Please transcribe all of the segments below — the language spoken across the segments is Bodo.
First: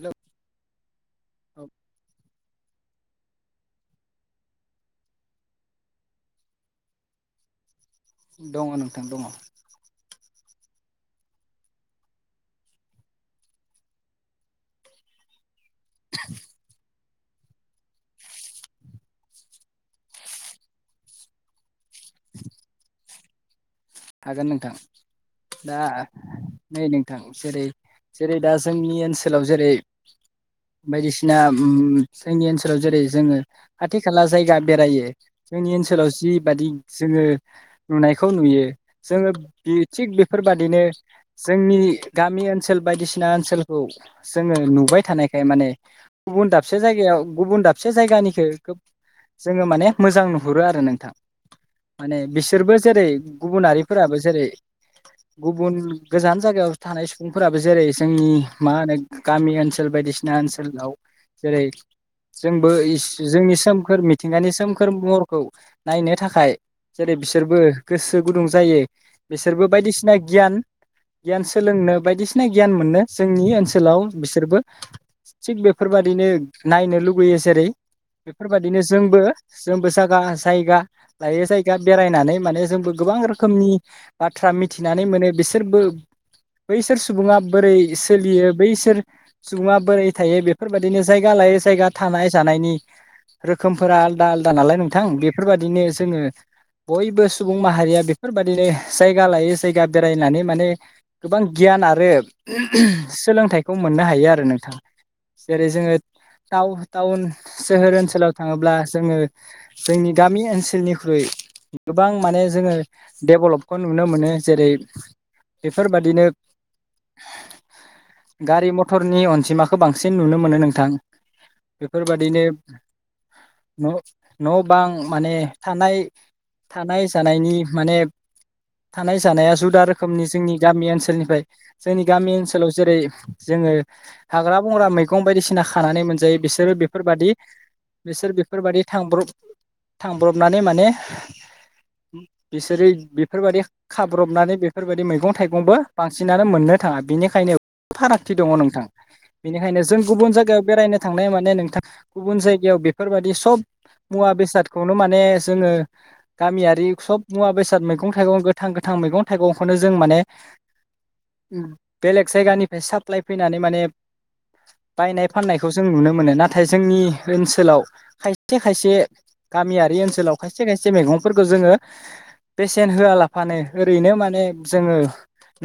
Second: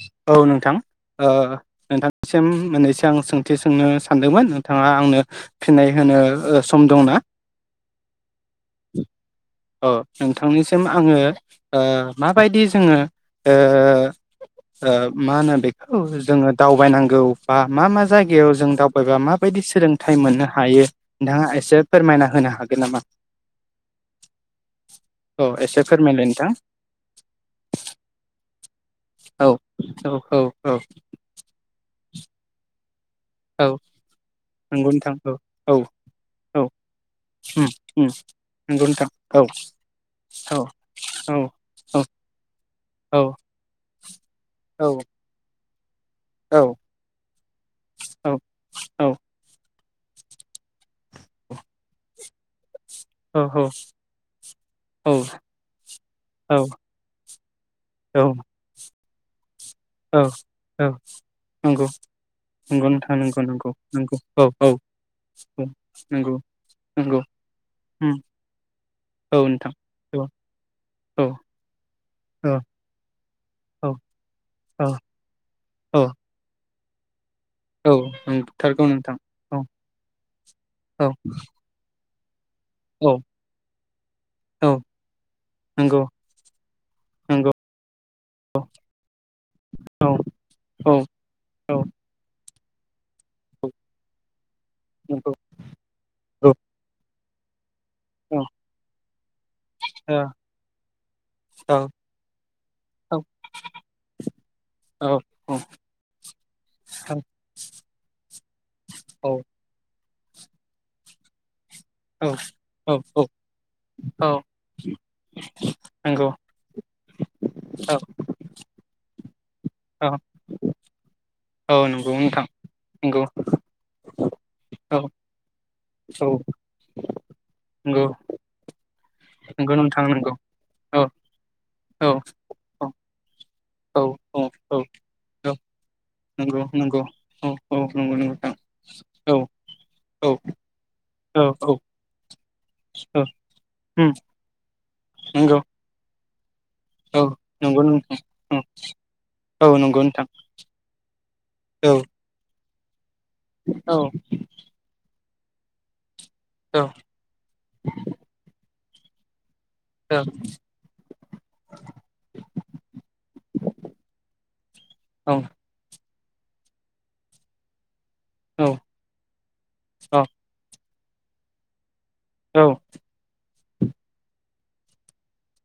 हेलौ औ नोंथां ओ औ नोंथांसिम मोननैसो आं सोंथि सोंनो सानदोंमोन नोंथाङा आंनो फिनाय होनो सम दंना दङ नोंथां दङ अ नोंथांनिसिम आङो ओ माबायदि जोङो ओ ओ मा होनो बेखौ जोङो दावबायनांगौ बा मा मा जायगायाव जों दावबायबा माबायदि सोलोंथाइ मोननो हायो नोंथाङा एसे फोरमायना होनो हागोन नामा हागोन नोंथां औ दा एसे फोरमायलाय नोंथां नै नोंथां जेरै जेरै दा जोंनि ओनसोलाव औ जेरै औ औ औ बायदिसिना उम जोंनि ओनसोलाव जेरै जोङो औ खाथि खाला जाय जायगा नंगौ बेरायो नोंथां औ जोंनि औ ओनसोलाव जिबादि जोङो उम उम नुनायखौ नुयो नंगौ नोंथां जोङो औ थिग औ बेफोरबादिनो औ जोंनि औ गामि ओनसोल बायदिसिना ओनसोलखौ जोङो औ नुबाय थानायखाय माने गुबुन औ दाबसे जायगायाव गुबुन दाबसे औ जायगानिखौ खोब औ जोङो माने मोजां नुहुरो आरो नोंथां माने बिसोरबो जेरै औ गुबुनारि जेरै गुबुन गोजान औ जायगायाव थानाय सुबुंफोराबो जेरै जोंनि औ मा [unintelligible] गामि ओनसो सोल औ बायदिसिना औ ओनसोलाव जेरै नंगौ जोंबो नंगौ इस नोंथां नंगौ जोंनि नंगौ सोमखोर नंगौ औ मिथिंगानि औ सोमखोर महरखौ औ नायनो नंगौ थाखाय जेरै नंगौ बिसोरबो उम गोसो गुदुं दे औ बिसोरबो नोंथां बायदिसिना औ गियान औ गियान सोलोंनो बायदिसिना औ गियान मोननो जोंनि औ ओनसोलाव बिसोरबो औ थिग औ बेफोरबायदिनो नायनोे लु लुगैयो जेरै औ बेफोर बायदिनो नंथारगौ नोंथां जोंबो औ जोंबो जाया जायगा औ लायो जायगा बेराय नानै माने जोंबो औ गोबां रोखो नि बाथ्रा औ मिथिनानै मोनो बिसोरबो नंगौ बैसोर सुबुङा नंगौ बोरै सोलियो औ बैसोर सुबुङा औ बोरै थायो औ बेफोरबायदिनो जायगा लायै औ जायगा थानाय जानायनि [inaudible] रोखोमफोरा आलदा आलदा नालाय नोंथां नंगौ बेफोर बायदिनो जोङो औ बयबो सु सुबुं माहारिया बिफोर बायदिनो जायगा लायोस जायगा बेरायनानै माने गोबां गियान आरो सोलोंथाइखौ मोननो हायो आरो नोंथाङा औ औ जेरै जोङो टा-टाउन सोहोर ओनसोलाव थाङोब्ला जोङो जोंनि गामि ओनसोलनिख्रुइ गोबां माने औ नंगौ औ जोङो डेभलपखौ नुनो मोनो जेरै बेफोरबादिनो गारि मथरनि अन जिमा खौ औ बांसिन नुनो मोनो नोंथां नंगौ बेफोरबादिनो नोंथां नंगौ न' न' बां औ माने थानाय औ थानाय जानायनि माने नंगौ थानाय जानाया नंगौ जुदा नोंथां रोखोमनि नंगौ जोंनि गामि औ ओनसोलनिफ्राय जोंनि औ गामि ओनसोलाव औ जेरै जोङो औ औ हाग्रा औ बंग्रा मैगं औ बायदिसिना खानानै मोनजायो नंगौ बिसोरो नंगौ बेफोरबादि औ औ नंगौ बिसोर नोंथां बेफोरबादि थांब्रब औ औ थांब्रबनानै माने औ औ बिसोरो औ बेफोरबादि उम खाब्रबनानै बेफ बेफोरबायदि मैगं नंगौ थाइगंबो बां बांसिनानो मोननो थाङा औ बेनिखायनो नंगौ नोंथां फारागथि दङ औ नोंथां औ बेनिखायनो जों नंगौ नोंथां गुबुन जायगायाव बेरायनो थांनाया माने नोंथां औ गुबुन जायगायाव बे फोरबायदि सब औ मुवा बेसादखौनो माने जोङो औ गामियारि सब मुवा बेसाद मैगं-थाइगं गोथां गोथ थां मैगं-थाइगं खौनो जों औ माने बेलेग जायगानिफ्राय साप्लााय फैनानै माने बायनाय औ फाननायखौ जों नुनो मोनो नाथाय जोंनि ओनसोलाव खायसे खायसे गामियारि ओनसोलाव खायसे खायसे से मैगंफोरखौ जोङो बेसेन होआलाफानो ओरैनो माने जोङो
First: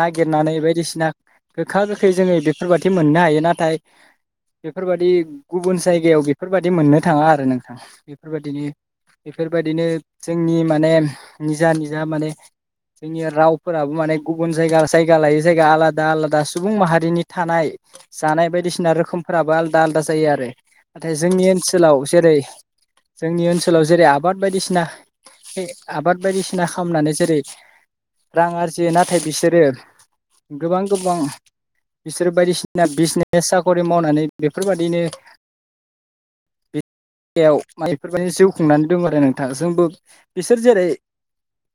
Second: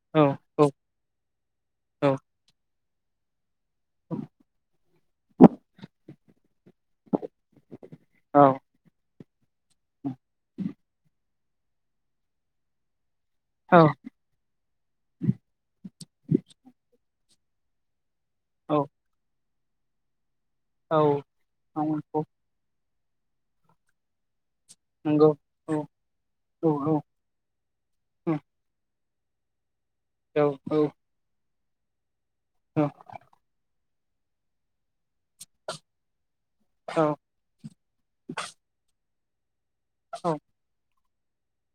नागिरनानै बायदिसिना गोखा गोखै जोङो बेफोरबायदि बिदि मोननो हायो नाथाय बेफोरबायदि गुबुन जायगायाव बेफोरबायदि मोननो थाङा आरो नोंथां बेफोरबायदिनो बेफोरबायदिनो जोंनि माने निजा निजा माने जोंनि रावफोराबो माने गुबुन जायगा जायगा लायै जायगा आलादा आलादा सुबुं माहारिनि थानाय जानाय बायदिसिना रोखोमफोराबो आलदा आलदा जायो आरो। नाथाय जोंनि ओनसोलाव जेरै जोंनि ओनसोलाव जेरै आबाद बायदिसि नोंगौ औ आबाद बायदिसिना औ औ खालामनानै जेरै रां आरजि नाथाय बिसोरो औ गोबां गोबां बिसोर बायदिसिना बिजनेसाव खरि मावनानै बेफोरबायदिनो बियाव म बेफोरबायदि जिउ खुंनानै दं आरो नों जोंबो औ बिस एरै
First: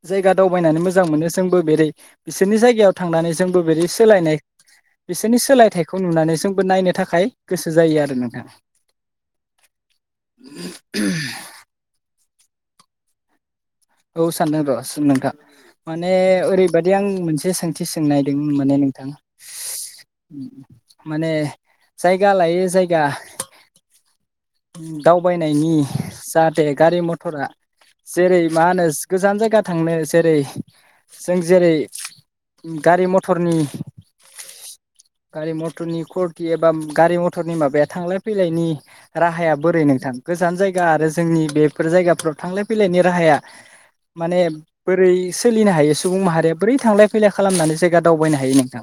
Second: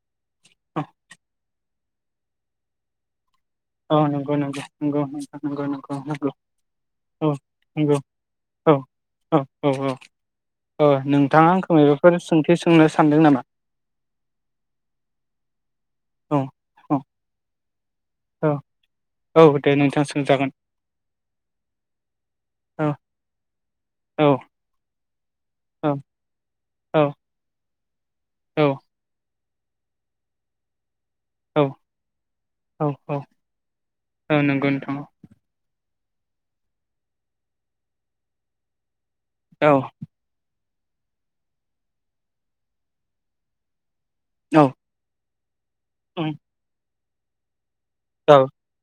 जायगा दावबायनानै मोजां मोनो जोंबो बेरै बिसोरनि जायगायाव थांनानै जोंबो बेरै औ नंगौ सोलायनाय नंगौ नंगौ बिसोरनि नंगौ नंगौ नंगौ सोलायथायखौ नंगौ नुनानै जोंबो नायनो थाखाय औ गोसो जायो नंगौ आरो नोंथां औ औ औ औ ओ नोंथाङा आंखौ मायबाफोर सों सोंनो सानदों नामा? औ सानदों र सो नोंथां माने औ ओरै बायदि औ आं मोनसे सों थि सोंनायदों औ माने नोंथां औ दे नोंथां उम सोंजागोन माने जायगा लायो औ जायगा औ उम दाव वायनायनि औ जाहाथे गारि औ मथरा जेरै मा होनोज गोजान जायगा थांनो जेरै जों औ जेरै गारि औ मथरनि औ नंगौ नोंथां गारि मथरनि करटि एबा गारि मथरनि माबाया थांलाय फैलायनि राहाया औ बोरै नोंथां गोजान जाय जाया आरो जोंनि बेफोर जायगाफोराव थांलाय फैलायनि राहाया माने औ बोरै सोलिनो हायो सुबुं माहारिया बोरै थांलाय फै फैलाय खालामनानै जो दावबायनो औ हायो नोंथां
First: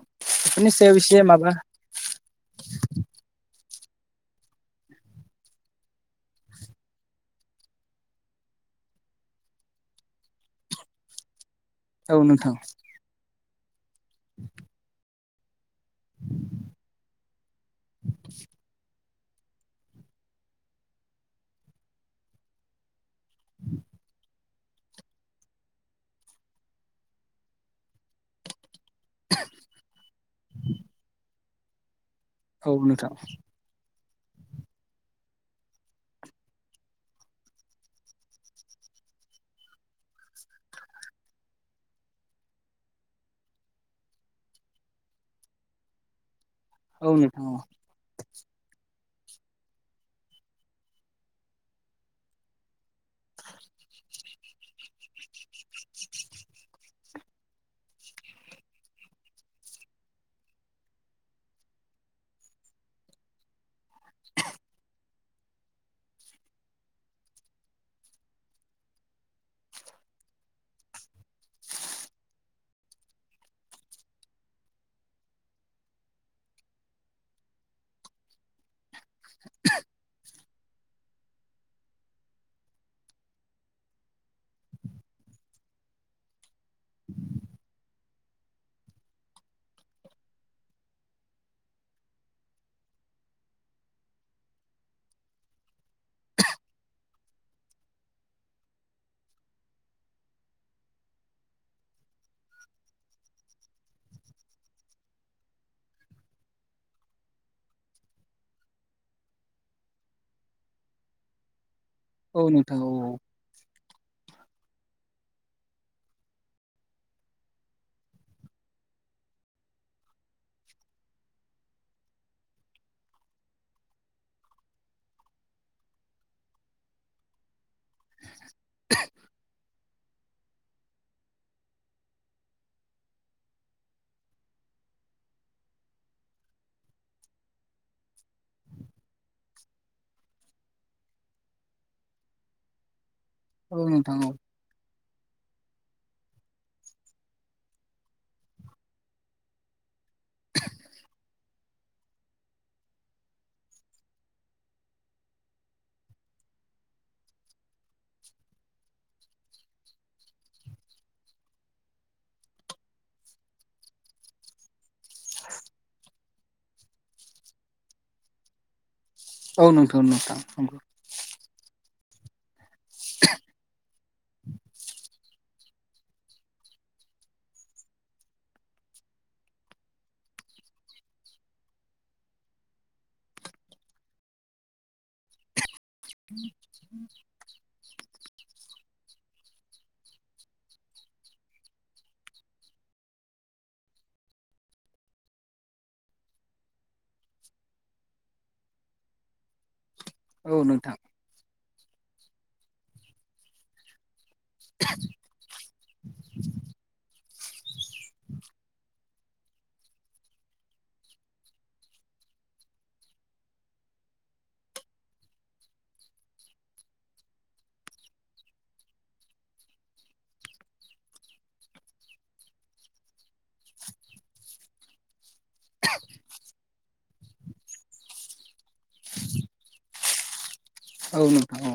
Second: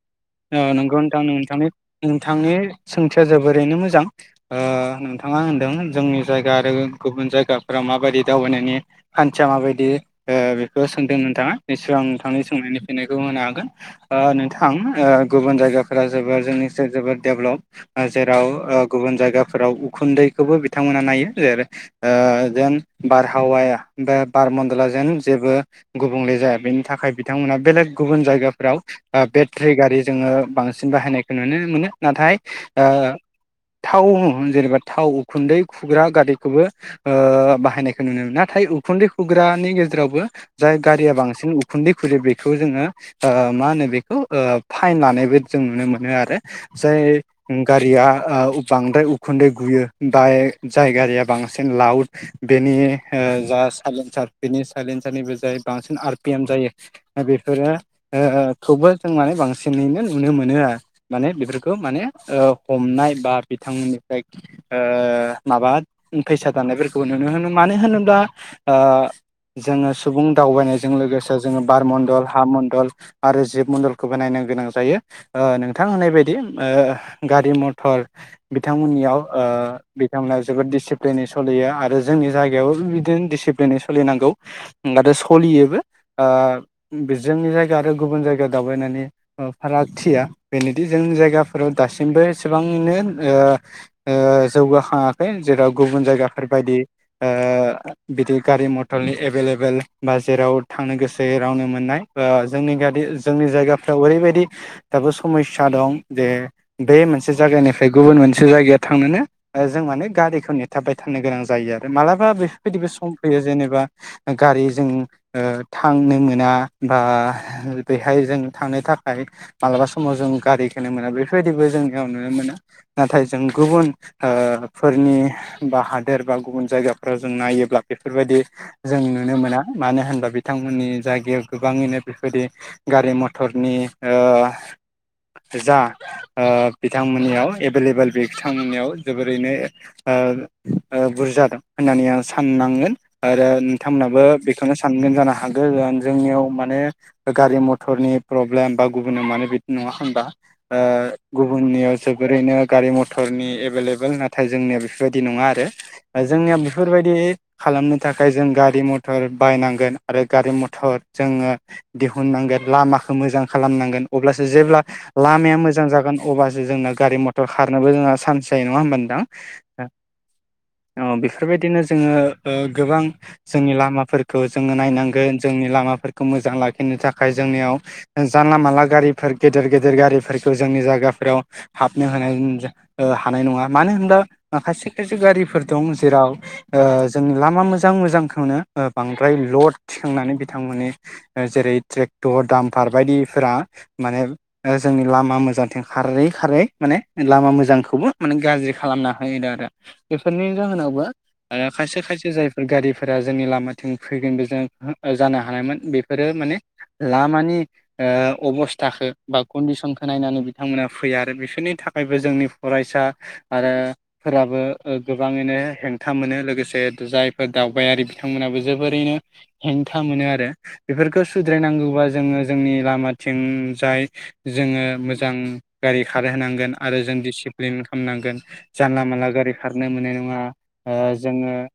ओ बेफोरनि सायाव नंगौ एसे माबा नोंथां नोंथांनि सोंथिया जोबोरैनो मोजां। मोजां ओ नोंथाङा होनदों जोंनि जायगा आरो गुबुन जायगाफोराव माबायदि दावबायनायनि खान्थिया माबायदि ओ बेखौ सोंदों नोंथाङा नसोरां औ नोंथांनि नोंथां सोंनायनि फिननायखौ होनो हा गोन। ओ नोंथां ओ गुबुन जायगा [unintelligible] दडेभलप जेराव गुबुन जायगाफोराव उखुन्दैखौबो बिथांमोना नायो जेरै ओ जेन बारहावाया बा बार मन्दला जेन जेबो गुबुंले जाया बेनि थाखाय बिथांमोना बेलेग गुबुन जायगाफोराव ओ बेटरि गारि जोङो बांसिन बाहायनाय नुनो मोनो। नाथाय औ नोंथां ओह थाव जेनेबा थाव उखुन्दै खुग्रा गारिखौबो बाहायनायखौ नुनो मोनो नाथाय उखुन्दै खुग्रानि गेजेरावबो जाय गारिया बांसिन उखुन्दै खुंदो बेखौ जोङो मा होनो बे बे खौ फाइन लानायबो जों नुनो मोनो आरो औ जाय नोंथां औ गारिया ओ बांद्राय उ उखुन्दै गुयो बाय जाय गारिया बांसिन लाउड बेनि ओ जा साइलेन्सार बेनि साइलेन्सारनिबो जाय बांसिन आर पि एम जायो बेफोरो ओ खौबो जों माने बांसिनैनो नुनो मोनो आरो माने बेफोरखौ माने ओ हमनाय बा बिथांमोन [unintelligible] ओह माबा फैसा दानायफोरखौबो नुनो मोनो मानो होनोब्ला ओ जोङो सुबुं दावबायनायजों लोगोसे जोङो बार मण्डल हा मण्डल आरो जिब मन्दलखौबो नायनो गोनां जायो नोंथां होननाय बायदि गारि मथर बिथांमोननियाव ओ बिथांमोना जोबोद डिसिप्लिनै सलियो आरो जोंनि जायगायावबो बिदिनो डिसिप्लिनै सोलिनांगौ आरो सोलियोबो ओ जोंनि जायगा आरो गुबुन जायगा दावबायनानै फारागथिया बेनोदि जोंनि जायगाफोराव दासिमबो एसेबांनो ओ ओ जौगाखाङाखै जेराव गुबुन जायगाफोरबायायदि ओ बिदि गारि मथरनि एभेलेबेल बा जेराव थांनो गोसो रावनो मोननाय ओ जोंनि गा जोंनि जायगाफ्राव ओरैबायाददि दाबो समस्या दं जे बे मोनसे जायगानिफ्राय गुबुन मोनसे जायगायाव थांनोनो जों माने गारिखौ नेथाबबाय थानो गोनां जायो आरो। मालाबा औ नोंथां बेफोरबायदिबो औ सम फैयो जेनेबा गारिजों ओ थांनो मोना बा बेहाय जों थांनो थाखाय मालाबा समाव जों गारिखोनो मोना बेफोरबायदिबो जोंनियाव नुनो मोना नाथाय जों गुबुन ओ फोरनि बा हादोर बा गुबुन जायगाफ्राव जों नायोब्ला बेफोरबायदि जों नुनो मोना मानो होनबा बिथांमोननि जायगायाव गोबाङैनो बेबायदि गारि मथरनि ओ जा बिथांमोननियाव एभेलेबेल बे बिथांमोननियाव जोबोरैनो ओ बुरजा दं होननानै आं साननांगोन । आरो नोंथांमोनहाबो बेखौनो सानगोन जानो हा हागोन जोंनियाव माने गारि मथ मटरनि प्रब्लेम बा गुबुनाव मानो बिदि नङा होनबा गुबुननियाव जोबोरैनो गारि मथरनि एभेलेबल नाथाय जोंनिया बेफोरबायदि नङा आरो जोंनिया बेफोरबायदि खालामनो थाखाय जों गारि मथर बायनांगोन आरो गारि मटर जोङो दिहुननांगोन। लामाखौ मोजां खालामनांगोन अब्लासो जेब्ला लामाया मोजां जागोन अब्लासो जोंना गारि मथर खारनोबो जोंहा चान्स जायो नङा होमबा नोंथां। औ नोंथां नोंथां। अ बेफोरबायदिनो जोङो ओ गोबां जोंनि लामा फोर खौ जोङो नायनांगोन जोंनि लामाफोरखौ मोजां लाखिनो थाखाय थाखाय जोंनियाव जानला मानला गारिफोर गेदेर गेदेर गारिफोरखौ जोंनि जागाफोराव हाबनो होनाय हानाय नङा मानो होनब्ला खायसे खायसे गारिफोर दं जेराव जों ओ लामा मोजां मोजांखौनो बांद्राय लड थिखांनानै बिथांमोननि जेरै ट्रेक्टर दामफार बायदिफोरा माने ओ जोंनि लामा मोजांथिं खारै खारै माने लामा मोजांखौबो माने गाज्रि खालामना होयोदों आरो। बेफोरनि औ नोंथां जाहोनावबो ओ खायसे खायसे जायफोर गारिफोरा जोंनि लामाथिं फैगोन बे जों जानो हानायमोन बेफोरो माने लामानि ओ अबस्थाखो बा कन्डिसनखौ नायनानै बिथांमोना फैया आरो बिसोरनि थाखायबो जोंनि फरायसा आरो फोराबो गोबाङैनो हेंथा मोनो लोगोसे जायफोर दावबायारि बिथांमोनाबो जोबोरैनो हेंथा मोनो आरो बेफोरखो सुद्रायनांगौबा जोङो जोंनि लामाथिंजाय जोङो मोजां गारि खार होनोनांगोन आरो जों दिसिप्लिन खालामनांगोन जानला मानला गारि खारनो मोननाय नङा औ जोङो नोंथां औ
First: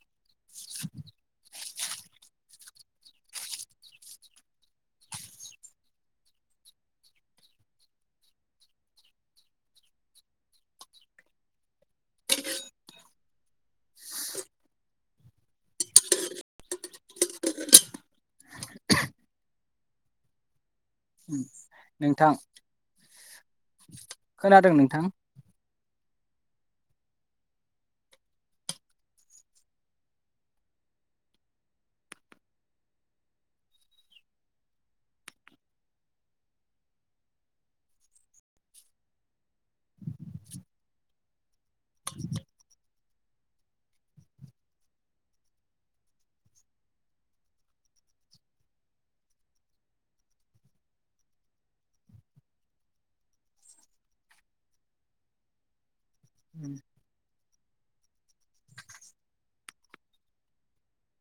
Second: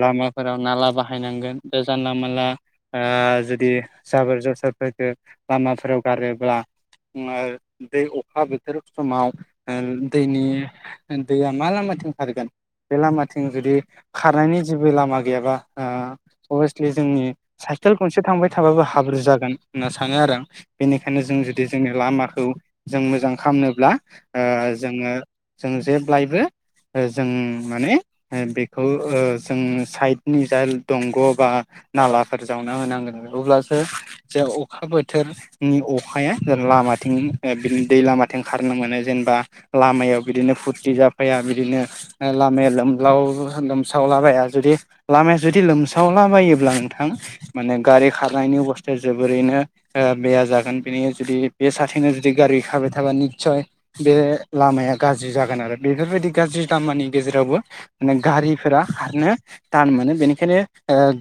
लामाफोराव ओ नाला बाहायनांगोन। जानला मानला ओ जुदि जाबोर जसोरफोरखौ लामाफोराव गारोब्ला दै अखा बोथोर समाव दैनि दैया मा लामाथिं खारगोन बे लामाथिं जुदि खारनायनि जेबो लामा गैयाबा अभिसलि जोंनि साइकेल गंसे थांबाय थाबाबो हाब्रु जागोन होनना सानो आरो आं बेनिखायनो जों जुदि जोंनि नोंथां लामाखौ जों मोजां खालामनोब्ला खोनादों नोंथां जोङो जों जेब्लायबो जों माने बेखौ जों साइडनि जा दंग' बा नालाफोर जावना होनांगोन अब्लासो जे अखा बोथोरनि अखाया लामाथिं बिदि दै लामाथिं खारनो मोनो जेनेबा लामायाव बिदिनो फुरथि जाफाया बिदिनो लामाया लोमसावला बाया जुदि लामाया जुदि लोमसावलाबायोब्ला नोंथां माने गारि खारनायनि अबस्थाया जोबोरैनो बेया जागोन बेनि जुदि बे सााथनो जुदि गारि खारबाय थाबा निस्सय बे लामाया गाज्रि जागोन आरो बे बेफोरबायदि गाज्रि दामानि गेजेरावबो गारिफोरा खारनो थान मोनो बेनिखायनो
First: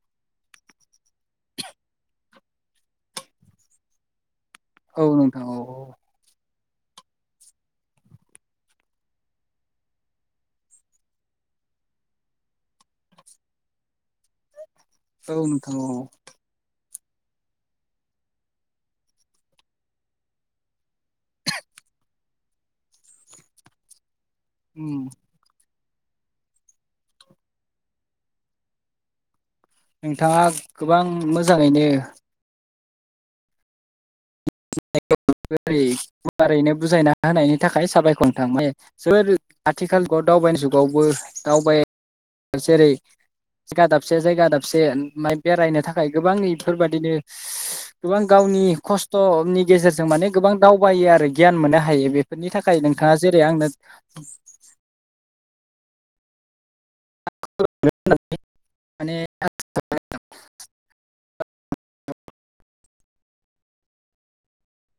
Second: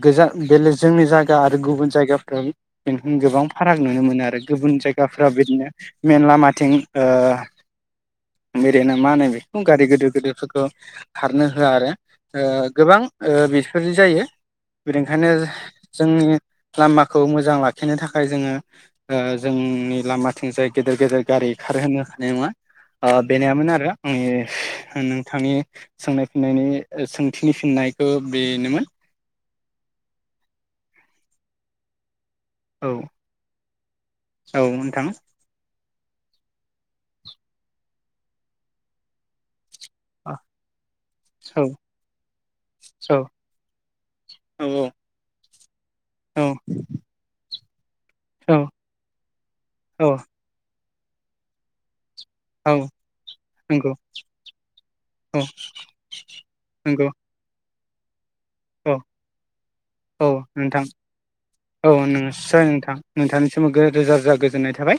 गोज बेले जोंनि जायगा आरो गुबुन जायगाफ्राव बेनो गोबां फाराग नुनो मोनो आरो। गुबुन औ जायगाफ्राव नोंथां औ बिदिनो मेन लामा बिथिं ओ ओरैना मा होनो बेखौ गारि गोदोर गोदोरफोरखौ खारनो होआ आरो गोबां बेफोर जायो । बेनिखायनो औ नोंथां औ जोंनि लामाखौ मोजां लाखिनो थाखाय जोङो ओ जोंनि लामाथिंजाय गेदेर गेदेर गारि खारहोनो हानाय नङा बेनायामोन आरो। उम आनि नोंथांनि सोंनाय फिननायनि सोंथिनि फिननायखो बेनोमोन । नोंथांङा गोबां मोजांङैनो औ औ नोंथां ओरै गुवारैनो बुजायना होनायनि थाखाय साबायखर नोंथां ने सोर आथिखाल [unintelligible] औ दावबायनाय जुगावबो औ दावबाय जेरै औ जायगा दाबसे जायगा दाबसे माय बेरायनो था खाय गोबां औ इफोरबायदिनो गोबां गावनि खस्थ अ नि गेजेरजों औ औ माने गोबां दा दावबायो आरो गियान मोननो हायो बे बेनि औ थाखाय नोंथांङा जेरै आंनो अ नोंगो [unintelligible] माने औ नोंथां औ [unintelligible] नोंथां नोंथांनि [unintelligible] रोजा रोजा गोजोननाय थाबाय